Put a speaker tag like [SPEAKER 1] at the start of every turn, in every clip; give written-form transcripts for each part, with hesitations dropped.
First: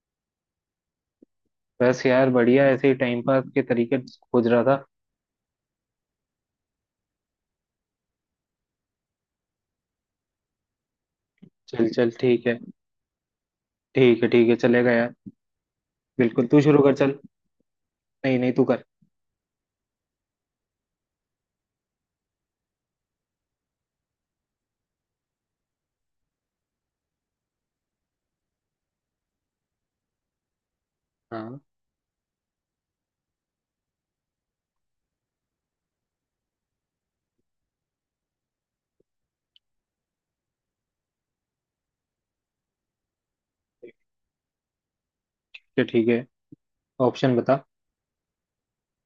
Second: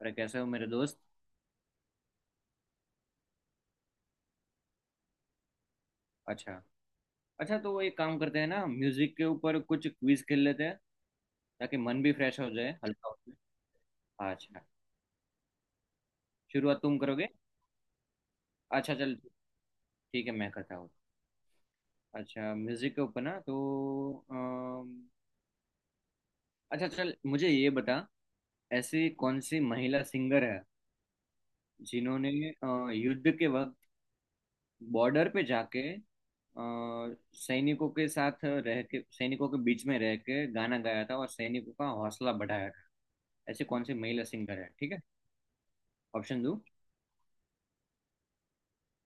[SPEAKER 1] अरे कैसे हो मेरे दोस्त।
[SPEAKER 2] बस यार बढ़िया, ऐसे ही टाइम पास के तरीके खोज रहा था।
[SPEAKER 1] अच्छा। अच्छा, तो एक काम करते हैं ना म्यूजिक के ऊपर कुछ क्विज खेल लेते हैं ताकि
[SPEAKER 2] चल
[SPEAKER 1] मन
[SPEAKER 2] चल,
[SPEAKER 1] भी फ्रेश
[SPEAKER 2] ठीक
[SPEAKER 1] हो
[SPEAKER 2] है।
[SPEAKER 1] जाए हल्का हो
[SPEAKER 2] ठीक है
[SPEAKER 1] जाए।
[SPEAKER 2] ठीक है,
[SPEAKER 1] अच्छा,
[SPEAKER 2] चलेगा यार। बिल्कुल, तू
[SPEAKER 1] शुरुआत
[SPEAKER 2] शुरू कर
[SPEAKER 1] तुम
[SPEAKER 2] चल।
[SPEAKER 1] करोगे?
[SPEAKER 2] नहीं नहीं, तू कर।
[SPEAKER 1] अच्छा, चल ठीक है, मैं करता हूँ। अच्छा, म्यूजिक के ऊपर ना तो अम, अच्छा, चल मुझे ये बता। ऐसी कौन सी महिला सिंगर है
[SPEAKER 2] हाँ।
[SPEAKER 1] जिन्होंने युद्ध के वक्त बॉर्डर पे जाके सैनिकों के साथ रह के सैनिकों के बीच में रह के गाना गाया था और सैनिकों का हौसला बढ़ाया था। ऐसे कौन
[SPEAKER 2] ठीक
[SPEAKER 1] से महिला सिंगर हैं? ठीक है।
[SPEAKER 2] है ठीक है।
[SPEAKER 1] ऑप्शन दो।
[SPEAKER 2] ऑप्शन बता।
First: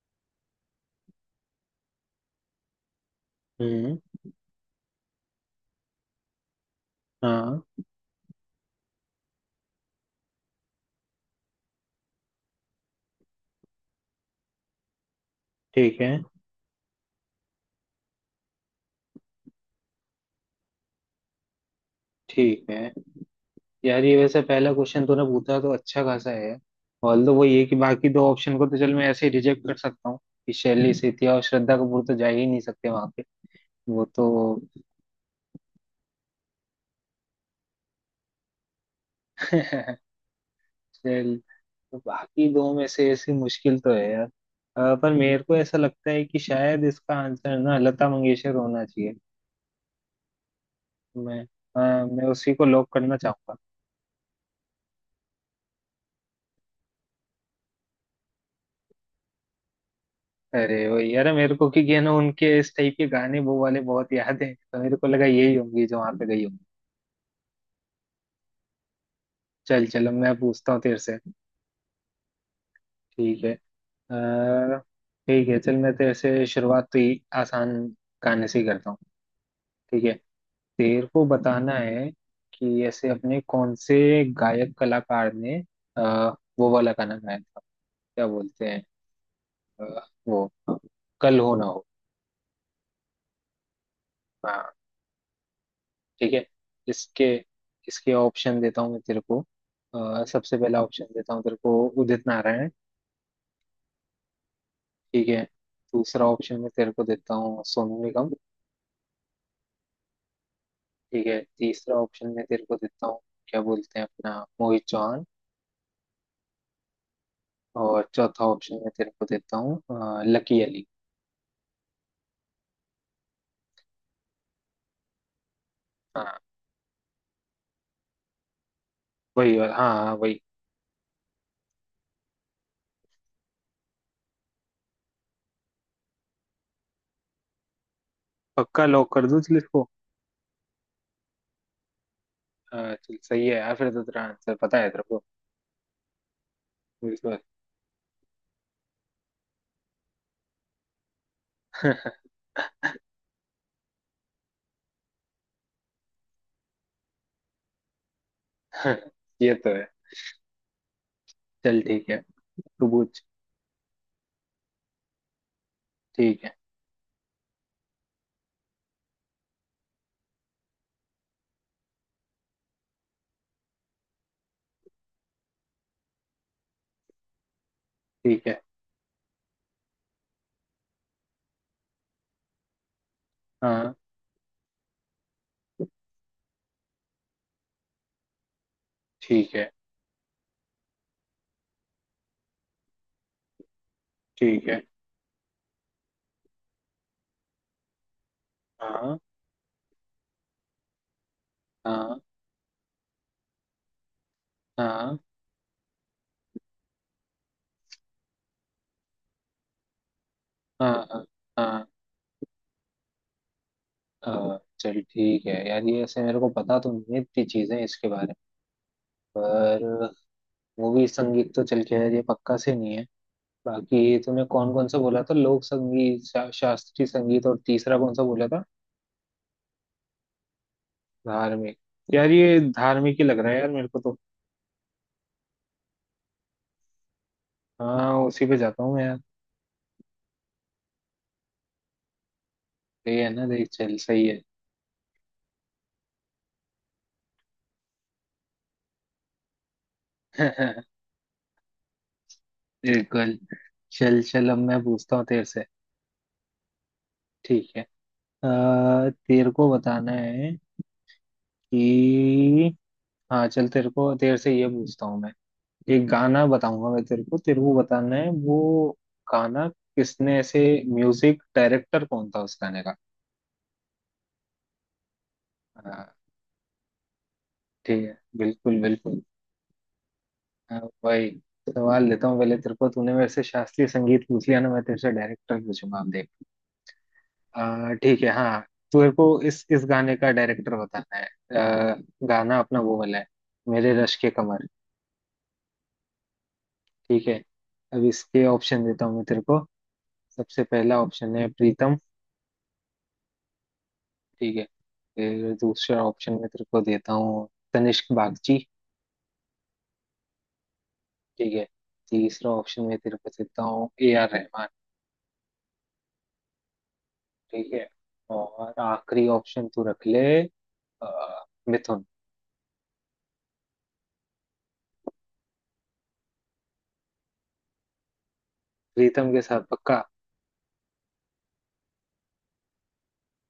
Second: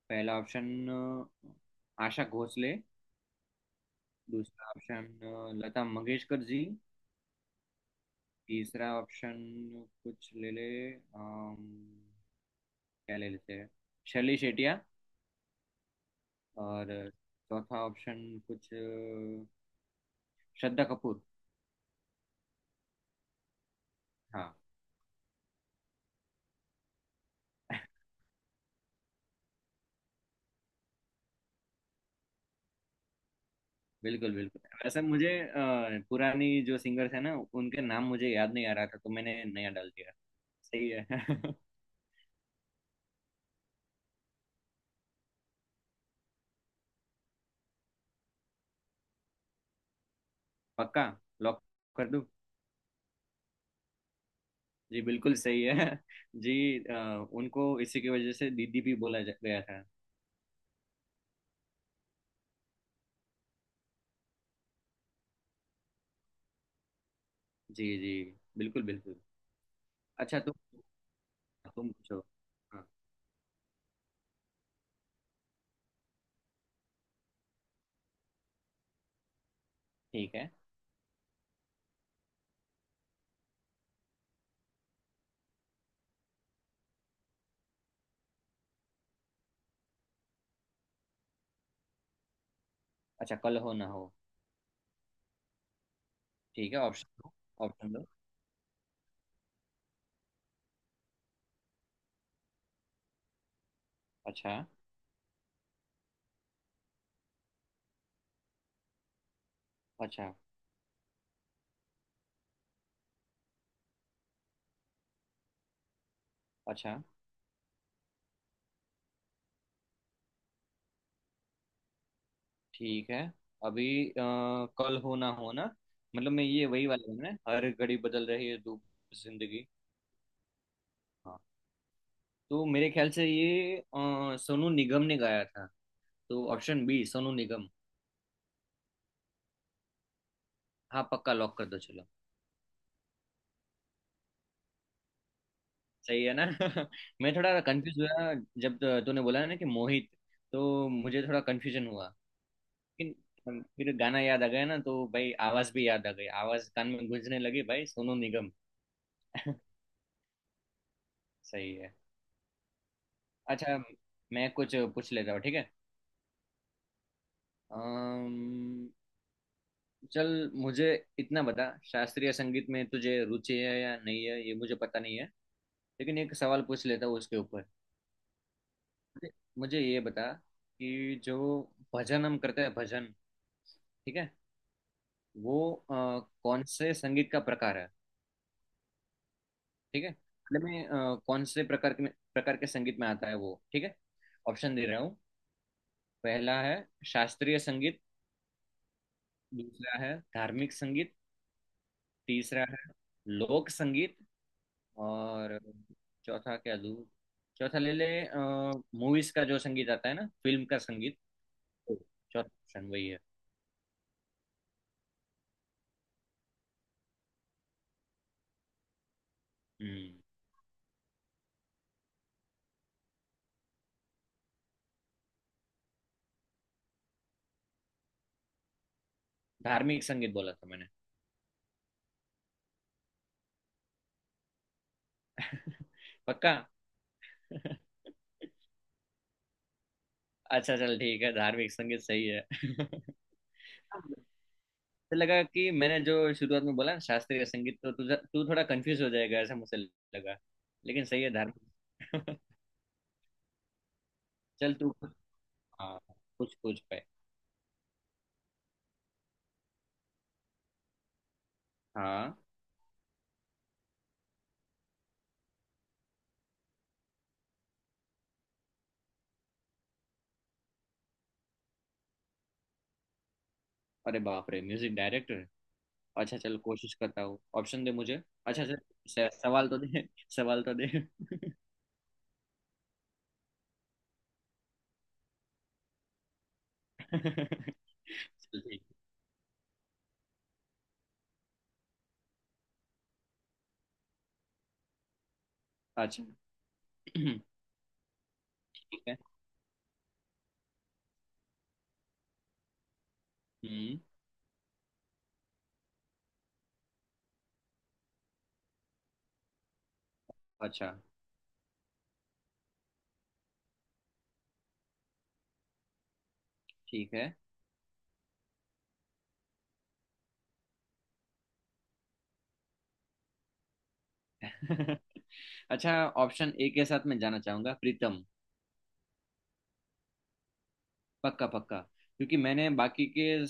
[SPEAKER 1] पहला ऑप्शन, आशा भोसले।
[SPEAKER 2] हम्म।
[SPEAKER 1] दूसरा ऑप्शन, लता मंगेशकर जी।
[SPEAKER 2] हाँ।
[SPEAKER 1] तीसरा ऑप्शन, कुछ ले ले, अम, क्या ले लेते हैं, शर्ली शेटिया।
[SPEAKER 2] ठीक है।
[SPEAKER 1] और चौथा ऑप्शन, कुछ श्रद्धा कपूर।
[SPEAKER 2] ठीक है यार, ये वैसे
[SPEAKER 1] हाँ।
[SPEAKER 2] पहला क्वेश्चन तूने पूछा तो अच्छा खासा है। ऑल दो वो ये कि बाकी दो ऑप्शन को तो चल मैं ऐसे ही रिजेक्ट कर सकता हूँ कि शैली सेठिया और श्रद्धा कपूर तो जा ही नहीं सकते वहां पे, वो तो।
[SPEAKER 1] बिल्कुल, बिल्कुल, वैसे मुझे पुरानी जो सिंगर्स है ना, उनके नाम मुझे याद नहीं आ रहा था तो मैंने नया डाल दिया। सही है।
[SPEAKER 2] चल, तो बाकी दो में से ऐसी मुश्किल तो है यार पर मेरे को ऐसा लगता है कि शायद इसका आंसर ना लता मंगेशकर होना चाहिए।
[SPEAKER 1] पक्का।
[SPEAKER 2] मैं
[SPEAKER 1] लॉक कर दूं?
[SPEAKER 2] मैं उसी को लॉक करना चाहूंगा।
[SPEAKER 1] जी, बिल्कुल सही है। जी, उनको इसी की वजह से दीदी भी बोला गया था।
[SPEAKER 2] अरे वो यार मेरे को, क्योंकि है ना उनके इस टाइप के गाने वो वाले बहुत याद हैं, तो मेरे को लगा यही होंगी जो वहां पे गई होंगी।
[SPEAKER 1] जी, जी, बिल्कुल, बिल्कुल।
[SPEAKER 2] चल चल, अब मैं
[SPEAKER 1] अच्छा, तुम
[SPEAKER 2] पूछता हूँ तेरे से।
[SPEAKER 1] तुम पूछो। हाँ,
[SPEAKER 2] ठीक है। अ, ठीक है चल, मैं तेरे से शुरुआत तो ही आसान गाने से ही करता हूँ। ठीक है।
[SPEAKER 1] ठीक है।
[SPEAKER 2] तेरे को बताना है कि ऐसे अपने कौन से गायक कलाकार ने आ, वो वाला गाना गाया था। क्या बोलते हैं, अ, वो, कल हो ना हो।
[SPEAKER 1] अच्छा, कल हो ना हो।
[SPEAKER 2] हाँ। ठीक है।
[SPEAKER 1] ठीक है, ऑप्शन
[SPEAKER 2] इसके
[SPEAKER 1] दो। ऑप्शन दो।
[SPEAKER 2] इसके ऑप्शन देता हूँ मैं तेरे को। सबसे पहला ऑप्शन देता हूँ तेरे को, उदित नारायण।
[SPEAKER 1] अच्छा।
[SPEAKER 2] ठीक है। दूसरा ऑप्शन में तेरे को देता हूँ सोनू निगम।
[SPEAKER 1] अच्छा।
[SPEAKER 2] ठीक है। तीसरा ऑप्शन में तेरे को देता हूँ, क्या बोलते हैं, अपना मोहित चौहान।
[SPEAKER 1] अच्छा।
[SPEAKER 2] और चौथा ऑप्शन में तेरे को देता हूँ लकी अली।
[SPEAKER 1] ठीक है। अभी कल हो ना हो ना, मतलब
[SPEAKER 2] हाँ।
[SPEAKER 1] मैं ये वही वाला हूँ ना, हर घड़ी बदल रही है धूप
[SPEAKER 2] वही।
[SPEAKER 1] जिंदगी।
[SPEAKER 2] हाँ हाँ वही।
[SPEAKER 1] हाँ, तो मेरे ख्याल से ये सोनू निगम ने गाया था। तो ऑप्शन बी, सोनू निगम।
[SPEAKER 2] पक्का लॉक कर दूं चल इसको।
[SPEAKER 1] हाँ, पक्का लॉक कर दो, चलो।
[SPEAKER 2] हाँ, चल सही है यार, फिर तो तेरा आंसर पता है तेरे को।
[SPEAKER 1] सही है ना? मैं
[SPEAKER 2] बिल्कुल।
[SPEAKER 1] थोड़ा कंफ्यूज हुआ जब तो तूने बोला ना कि मोहित, तो मुझे थोड़ा कंफ्यूजन हुआ। लेकिन फिर गाना याद आ गया ना तो भाई, आवाज भी याद आ गई, आवाज कान में गूंजने लगी, भाई सोनू निगम।
[SPEAKER 2] ये तो है।
[SPEAKER 1] सही
[SPEAKER 2] चल
[SPEAKER 1] है।
[SPEAKER 2] ठीक है, तू पूछ।
[SPEAKER 1] अच्छा, मैं कुछ पूछ लेता हूँ, ठीक है।
[SPEAKER 2] ठीक है।
[SPEAKER 1] अम्म, चल मुझे इतना बता, शास्त्रीय संगीत में तुझे रुचि है या नहीं है ये मुझे पता नहीं है, लेकिन एक सवाल पूछ लेता हूँ उसके ऊपर।
[SPEAKER 2] ठीक है।
[SPEAKER 1] मुझे मुझे ये बता कि जो भजन हम करते हैं, भजन,
[SPEAKER 2] हाँ।
[SPEAKER 1] ठीक है, वो कौन से संगीत का प्रकार है?
[SPEAKER 2] ठीक है।
[SPEAKER 1] ठीक है, मतलब में कौन से प्रकार के संगीत में आता है वो, ठीक है।
[SPEAKER 2] ठीक
[SPEAKER 1] ऑप्शन
[SPEAKER 2] है।
[SPEAKER 1] दे रहा हूँ। पहला है शास्त्रीय संगीत।
[SPEAKER 2] हाँ।
[SPEAKER 1] दूसरा है धार्मिक संगीत।
[SPEAKER 2] हाँ।
[SPEAKER 1] तीसरा है लोक संगीत।
[SPEAKER 2] हाँ।
[SPEAKER 1] और चौथा क्या दूँ? चौथा ले ले, मूवीज का जो संगीत आता है ना, फिल्म का
[SPEAKER 2] हाँ।
[SPEAKER 1] संगीत,
[SPEAKER 2] हाँ। हाँ।
[SPEAKER 1] तो चौथा ऑप्शन वही है।
[SPEAKER 2] हाँ। चल ठीक है यार, ये ऐसे मेरे को पता तो नहीं है इतनी चीजें इसके बारे में, पर
[SPEAKER 1] हम्म।
[SPEAKER 2] मूवी संगीत तो चल के यार ये पक्का से नहीं है। बाकी तुमने कौन कौन सा बोला था? लोक संगीत, शास्त्रीय संगीत, और तीसरा कौन सा बोला था?
[SPEAKER 1] धार्मिक संगीत बोला था मैंने।
[SPEAKER 2] धार्मिक। यार ये धार्मिक ही लग रहा है यार मेरे को तो।
[SPEAKER 1] पक्का।
[SPEAKER 2] हाँ उसी पे जाता हूँ मैं यार।
[SPEAKER 1] अच्छा, चल ठीक है, धार्मिक संगीत सही है।
[SPEAKER 2] सही है ना, देख, चल सही है।
[SPEAKER 1] तो लगा कि मैंने जो शुरुआत में बोला ना शास्त्रीय संगीत, तो तुझे तू थोड़ा कंफ्यूज हो जाएगा ऐसा मुझे लगा। लेकिन सही है, धार्मिक।
[SPEAKER 2] बिल्कुल। चल चल, अब
[SPEAKER 1] चल
[SPEAKER 2] मैं
[SPEAKER 1] तू
[SPEAKER 2] पूछता हूँ तेरे से।
[SPEAKER 1] हाँ, कुछ कुछ पे।
[SPEAKER 2] ठीक है। तेरे को बताना है
[SPEAKER 1] हाँ।
[SPEAKER 2] कि, हाँ चल, तेरे को तेरे से ये पूछता हूँ मैं। एक गाना बताऊंगा मैं तेरे को, तेरे को बताना है वो गाना किसने ऐसे, म्यूजिक डायरेक्टर कौन था उस गाने का।
[SPEAKER 1] अरे बाप रे, म्यूजिक डायरेक्टर!
[SPEAKER 2] हाँ।
[SPEAKER 1] अच्छा, चल कोशिश करता हूँ, ऑप्शन दे
[SPEAKER 2] ठीक
[SPEAKER 1] मुझे।
[SPEAKER 2] है,
[SPEAKER 1] अच्छा, चल
[SPEAKER 2] बिल्कुल बिल्कुल।
[SPEAKER 1] सवाल तो दे। सवाल तो
[SPEAKER 2] हाँ,
[SPEAKER 1] दे।
[SPEAKER 2] वही सवाल लेता हूँ पहले। तेरे को तूने मेरे से शास्त्रीय संगीत पूछ लिया ना, मैं तेरे से डायरेक्टर पूछूंगा अब देख। ठीक है हाँ।
[SPEAKER 1] चल ठीक।
[SPEAKER 2] तेरे को इस गाने का डायरेक्टर बताना है। आ, गाना अपना वो वाला है, मेरे रश के कमर।
[SPEAKER 1] अच्छा।
[SPEAKER 2] ठीक है।
[SPEAKER 1] ठीक
[SPEAKER 2] अब इसके ऑप्शन देता हूँ
[SPEAKER 1] है।
[SPEAKER 2] मैं तेरे को। सबसे पहला ऑप्शन है प्रीतम।
[SPEAKER 1] हम्म।
[SPEAKER 2] ठीक है। फिर दूसरा ऑप्शन में तेरे को देता हूँ तनिष्क बागची।
[SPEAKER 1] अच्छा,
[SPEAKER 2] ठीक है। तीसरा ऑप्शन में तेरे को देता हूँ ए आर रहमान।
[SPEAKER 1] ठीक
[SPEAKER 2] ठीक है। और आखिरी ऑप्शन तू रख ले, अ, मिथुन।
[SPEAKER 1] है। अच्छा, ऑप्शन ए के साथ मैं जाना चाहूंगा, प्रीतम।
[SPEAKER 2] प्रीतम के साथ पक्का?
[SPEAKER 1] पक्का, पक्का। क्योंकि मैंने बाकी के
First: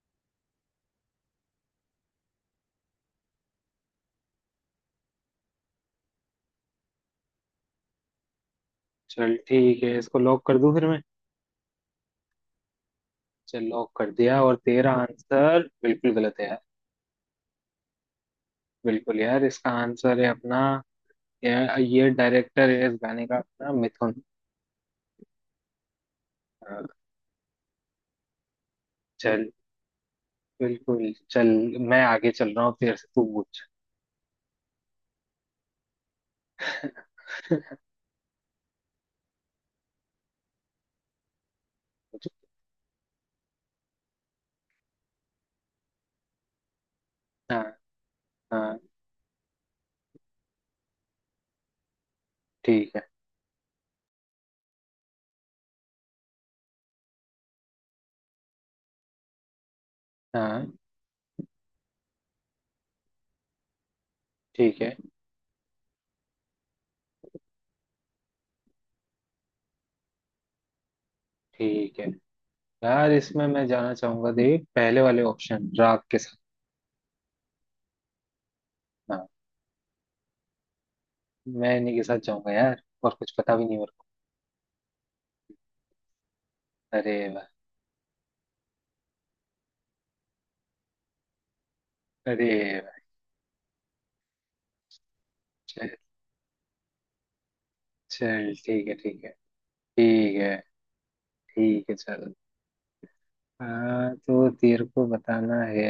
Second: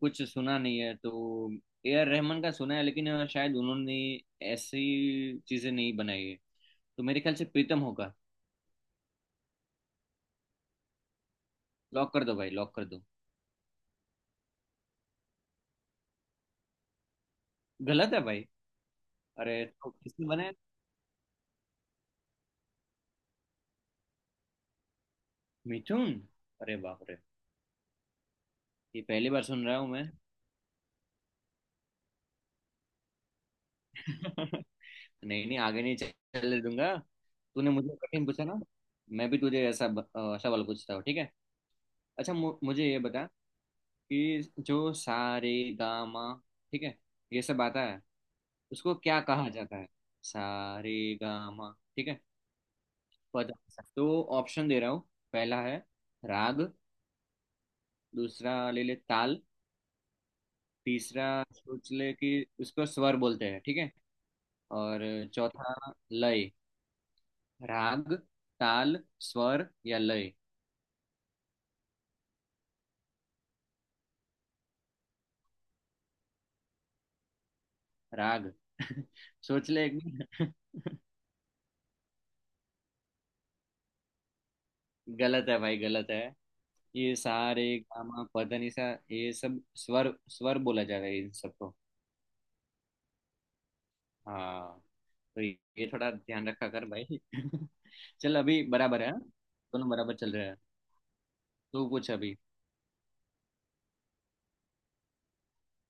[SPEAKER 1] कुछ सुना नहीं है तो। ए आर रहमान का सुना है लेकिन शायद उन्होंने ऐसी चीजें नहीं बनाई है। तो मेरे ख्याल से प्रीतम होगा।
[SPEAKER 2] चल ठीक है, इसको लॉक कर दूं फिर मैं।
[SPEAKER 1] लॉक कर दो भाई, लॉक कर दो।
[SPEAKER 2] चल लॉक कर दिया, और तेरा आंसर बिल्कुल गलत है यार।
[SPEAKER 1] गलत है भाई।
[SPEAKER 2] बिल्कुल यार,
[SPEAKER 1] अरे,
[SPEAKER 2] इसका
[SPEAKER 1] तो
[SPEAKER 2] आंसर
[SPEAKER 1] किसने
[SPEAKER 2] है
[SPEAKER 1] बनाया?
[SPEAKER 2] अपना, यार ये डायरेक्टर है इस गाने का अपना मिथुन।
[SPEAKER 1] मिथुन? अरे
[SPEAKER 2] अ,
[SPEAKER 1] बाप रे, ये पहली बार
[SPEAKER 2] चल
[SPEAKER 1] सुन रहा हूँ।
[SPEAKER 2] बिल्कुल। चल मैं आगे चल रहा हूँ, तेरे से तू पूछ।
[SPEAKER 1] मैं। नहीं, नहीं, आगे नहीं चलने दूंगा। तूने मुझे कठिन पूछा ना, मैं भी तुझे ऐसा सवाल पूछता हूँ, ठीक है। अच्छा, मुझे ये बता कि जो सा रे गा मा, ठीक है, ये सब
[SPEAKER 2] हाँ।
[SPEAKER 1] आता है,
[SPEAKER 2] हाँ।
[SPEAKER 1] उसको क्या कहा जाता है? सा रे गा मा, ठीक है?
[SPEAKER 2] ठीक है।
[SPEAKER 1] पता तो, ऑप्शन दे रहा हूँ। पहला है राग। दूसरा ले ले ताल।
[SPEAKER 2] हाँ।
[SPEAKER 1] तीसरा, सोच ले कि उसको स्वर बोलते हैं, ठीक है।
[SPEAKER 2] ठीक है।
[SPEAKER 1] और चौथा लय। राग, ताल, स्वर या लय।
[SPEAKER 2] ठीक है यार, इसमें मैं जाना चाहूंगा देख पहले वाले ऑप्शन राग के साथ।
[SPEAKER 1] राग?
[SPEAKER 2] हाँ।
[SPEAKER 1] सोच ले एक बार।
[SPEAKER 2] मैं इन्हीं के साथ जाऊंगा यार, और कुछ पता भी नहीं मेरे को।
[SPEAKER 1] गलत है भाई, गलत है।
[SPEAKER 2] अरे
[SPEAKER 1] ये
[SPEAKER 2] वाह।
[SPEAKER 1] सारे गामा पदनिसा, ये सब स्वर, स्वर बोला जाता है इन सबको।
[SPEAKER 2] अरे वाह।
[SPEAKER 1] हाँ, तो ये
[SPEAKER 2] चल
[SPEAKER 1] थोड़ा ध्यान रखा कर भाई। चल,
[SPEAKER 2] चल
[SPEAKER 1] अभी
[SPEAKER 2] ठीक है
[SPEAKER 1] बराबर है हाँ?
[SPEAKER 2] ठीक है।
[SPEAKER 1] दोनों बराबर चल
[SPEAKER 2] ठीक
[SPEAKER 1] रहे
[SPEAKER 2] है
[SPEAKER 1] हैं। तू
[SPEAKER 2] ठीक है
[SPEAKER 1] पूछ
[SPEAKER 2] चल।
[SPEAKER 1] अभी।
[SPEAKER 2] हाँ, तो तेरे को बताना है।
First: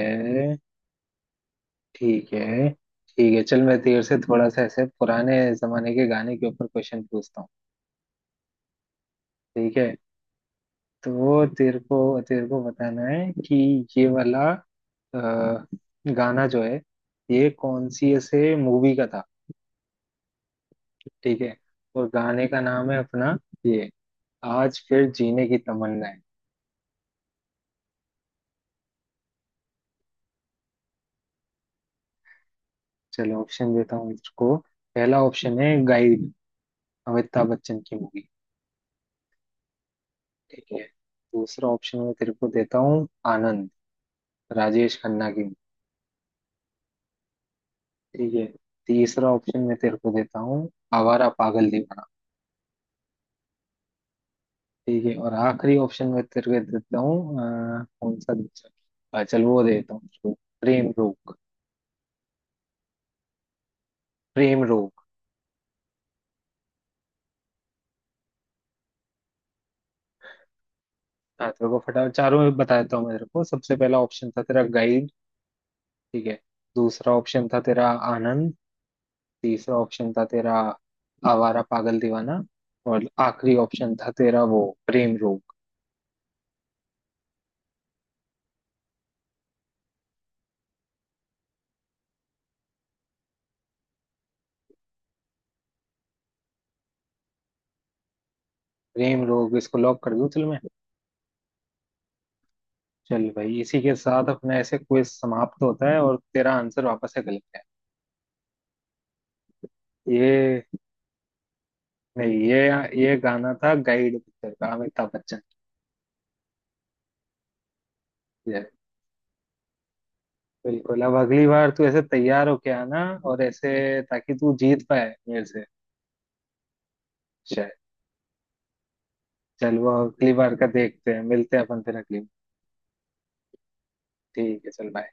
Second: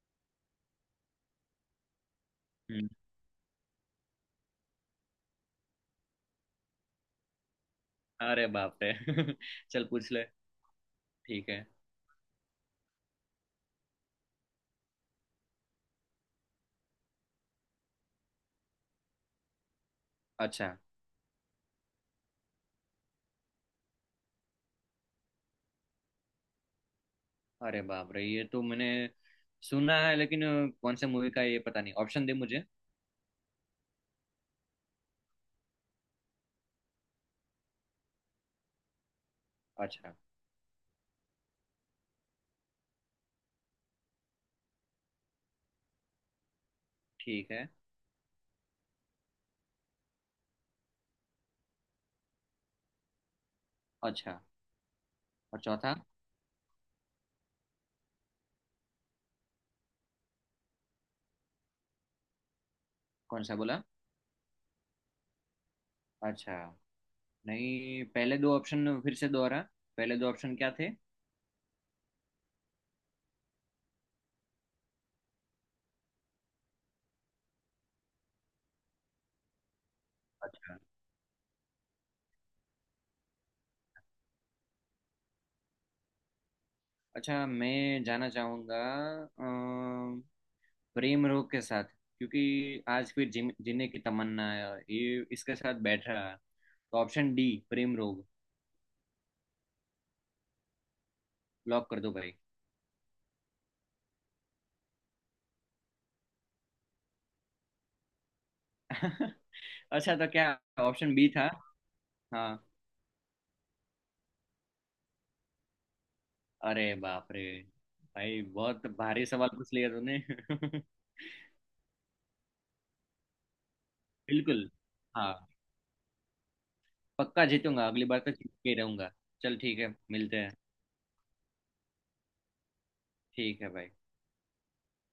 [SPEAKER 2] ठीक है।
[SPEAKER 1] हम्म।
[SPEAKER 2] ठीक है चल, मैं तेरे से थोड़ा सा ऐसे पुराने जमाने के गाने के ऊपर क्वेश्चन पूछता हूँ।
[SPEAKER 1] अरे बाप रे।
[SPEAKER 2] ठीक
[SPEAKER 1] चल
[SPEAKER 2] है।
[SPEAKER 1] पूछ ले,
[SPEAKER 2] तो
[SPEAKER 1] ठीक है।
[SPEAKER 2] तेरे को, तेरे को बताना है कि ये वाला अ, गाना जो है, ये कौन सी ऐसे मूवी का था।
[SPEAKER 1] अच्छा।
[SPEAKER 2] ठीक है। और गाने का नाम है अपना, ये, आज फिर जीने की तमन्ना है।
[SPEAKER 1] अरे बाप रे, ये तो मैंने सुना है लेकिन कौन से मूवी का है ये पता नहीं, ऑप्शन दे मुझे।
[SPEAKER 2] चलो ऑप्शन देता हूँ इसको। पहला ऑप्शन है गाइड, अमिताभ बच्चन की मूवी।
[SPEAKER 1] अच्छा,
[SPEAKER 2] ठीक है। दूसरा ऑप्शन मैं तेरे को देता हूँ आनंद, राजेश खन्ना की movie।
[SPEAKER 1] ठीक है।
[SPEAKER 2] ठीक है। तीसरा ऑप्शन मैं तेरे को देता हूँ आवारा पागल दीवाना।
[SPEAKER 1] अच्छा।
[SPEAKER 2] ठीक है, और
[SPEAKER 1] और
[SPEAKER 2] आखिरी
[SPEAKER 1] चौथा?
[SPEAKER 2] ऑप्शन मैं तेरे को देता हूँ, कौन सा दूसरा, चल वो देता हूँ उसको, प्रेम रोग।
[SPEAKER 1] कौन सा बोला?
[SPEAKER 2] प्रेम रोग।
[SPEAKER 1] अच्छा, नहीं, पहले दो ऑप्शन फिर से दोहरा, पहले दो ऑप्शन क्या थे?
[SPEAKER 2] हाँ तेरे को फटाफट चारों में बता देता हूँ मैं तेरे को। सबसे पहला ऑप्शन था तेरा गाइड। ठीक है। दूसरा ऑप्शन था तेरा आनंद। तीसरा ऑप्शन था तेरा
[SPEAKER 1] अच्छा।
[SPEAKER 2] आवारा पागल दीवाना। और आखिरी ऑप्शन था तेरा वो प्रेम रोग।
[SPEAKER 1] अच्छा, मैं जाना चाहूंगा अम, प्रेम रोग के साथ। क्योंकि आज फिर जीने जीने की तमन्ना है, ये इसके साथ बैठ रहा। तो ऑप्शन डी, प्रेम रोग।
[SPEAKER 2] प्रेम रोग इसको लॉक कर दूं चल मैं।
[SPEAKER 1] लॉक कर दो भाई।
[SPEAKER 2] चल भाई, इसी के साथ अपना ऐसे क्विज समाप्त होता है, और तेरा आंसर वापस से गलत है।
[SPEAKER 1] अच्छा, तो क्या
[SPEAKER 2] ये,
[SPEAKER 1] ऑप्शन बी था?
[SPEAKER 2] नहीं
[SPEAKER 1] हाँ।
[SPEAKER 2] ये, ये गाना था गाइड पिक्चर का, अमिताभ बच्चन।
[SPEAKER 1] अरे बाप रे, भाई
[SPEAKER 2] ये
[SPEAKER 1] बहुत भारी सवाल पूछ लिया तूने।
[SPEAKER 2] बिल्कुल, अब अगली बार तू ऐसे तैयार होके आना, और ऐसे ताकि तू
[SPEAKER 1] बिल्कुल।
[SPEAKER 2] जीत पाए
[SPEAKER 1] हाँ।
[SPEAKER 2] मेरे से।
[SPEAKER 1] पक्का
[SPEAKER 2] शायद।
[SPEAKER 1] जीतूंगा, अगली बार तो जीत के ही रहूंगा। चल
[SPEAKER 2] चल
[SPEAKER 1] ठीक
[SPEAKER 2] वो
[SPEAKER 1] है,
[SPEAKER 2] अगली
[SPEAKER 1] मिलते हैं।
[SPEAKER 2] बार का देखते हैं, मिलते हैं अपन फिर अगली बार।
[SPEAKER 1] ठीक है भाई।
[SPEAKER 2] ठीक है चल, बाय।